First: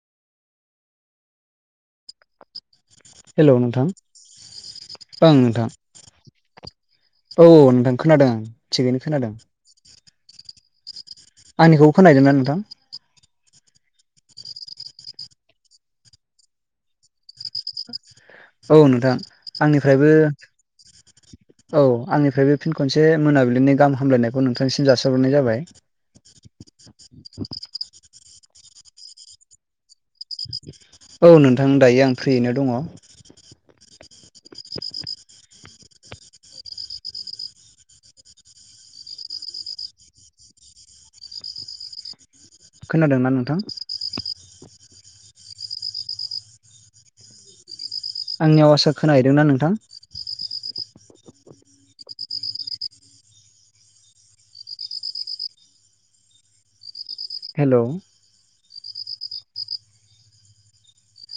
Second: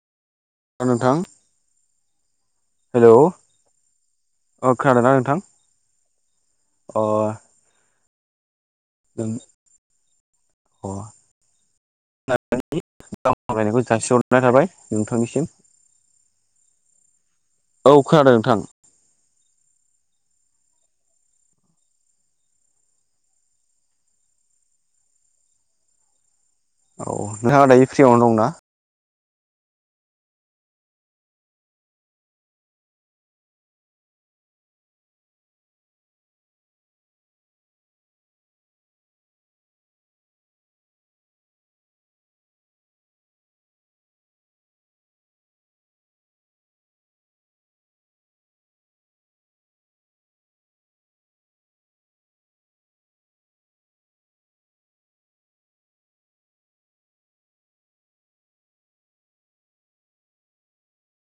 नोंथां हेल' अ खोनादोंना नोंथां अ औ नोंथां खोनादों थिगैनो जों खोनादों अ आंनिखौ खोनाहोयदोंना नोंथां गाहाम हामलायनायखौ जासिहरनाय थाबाय नोंथांनिसिम औ खोनादों नोंथां औ नोंथां आंनिफ्रायबो औ आंनिफ्राय बे फिन खनसे मोनाबिलिनि गाहामलायनायखौ नोंथांनिसिम जासिहरगग्रोनाय जाबाय औ नोंहा दायो फ्रियावनो दंना औ नोंथां दायो आं फ्रियैनो दङ खोनादोंना नोंथां आंनि आवासखो खोनाहैदों ना नोंथां हेल'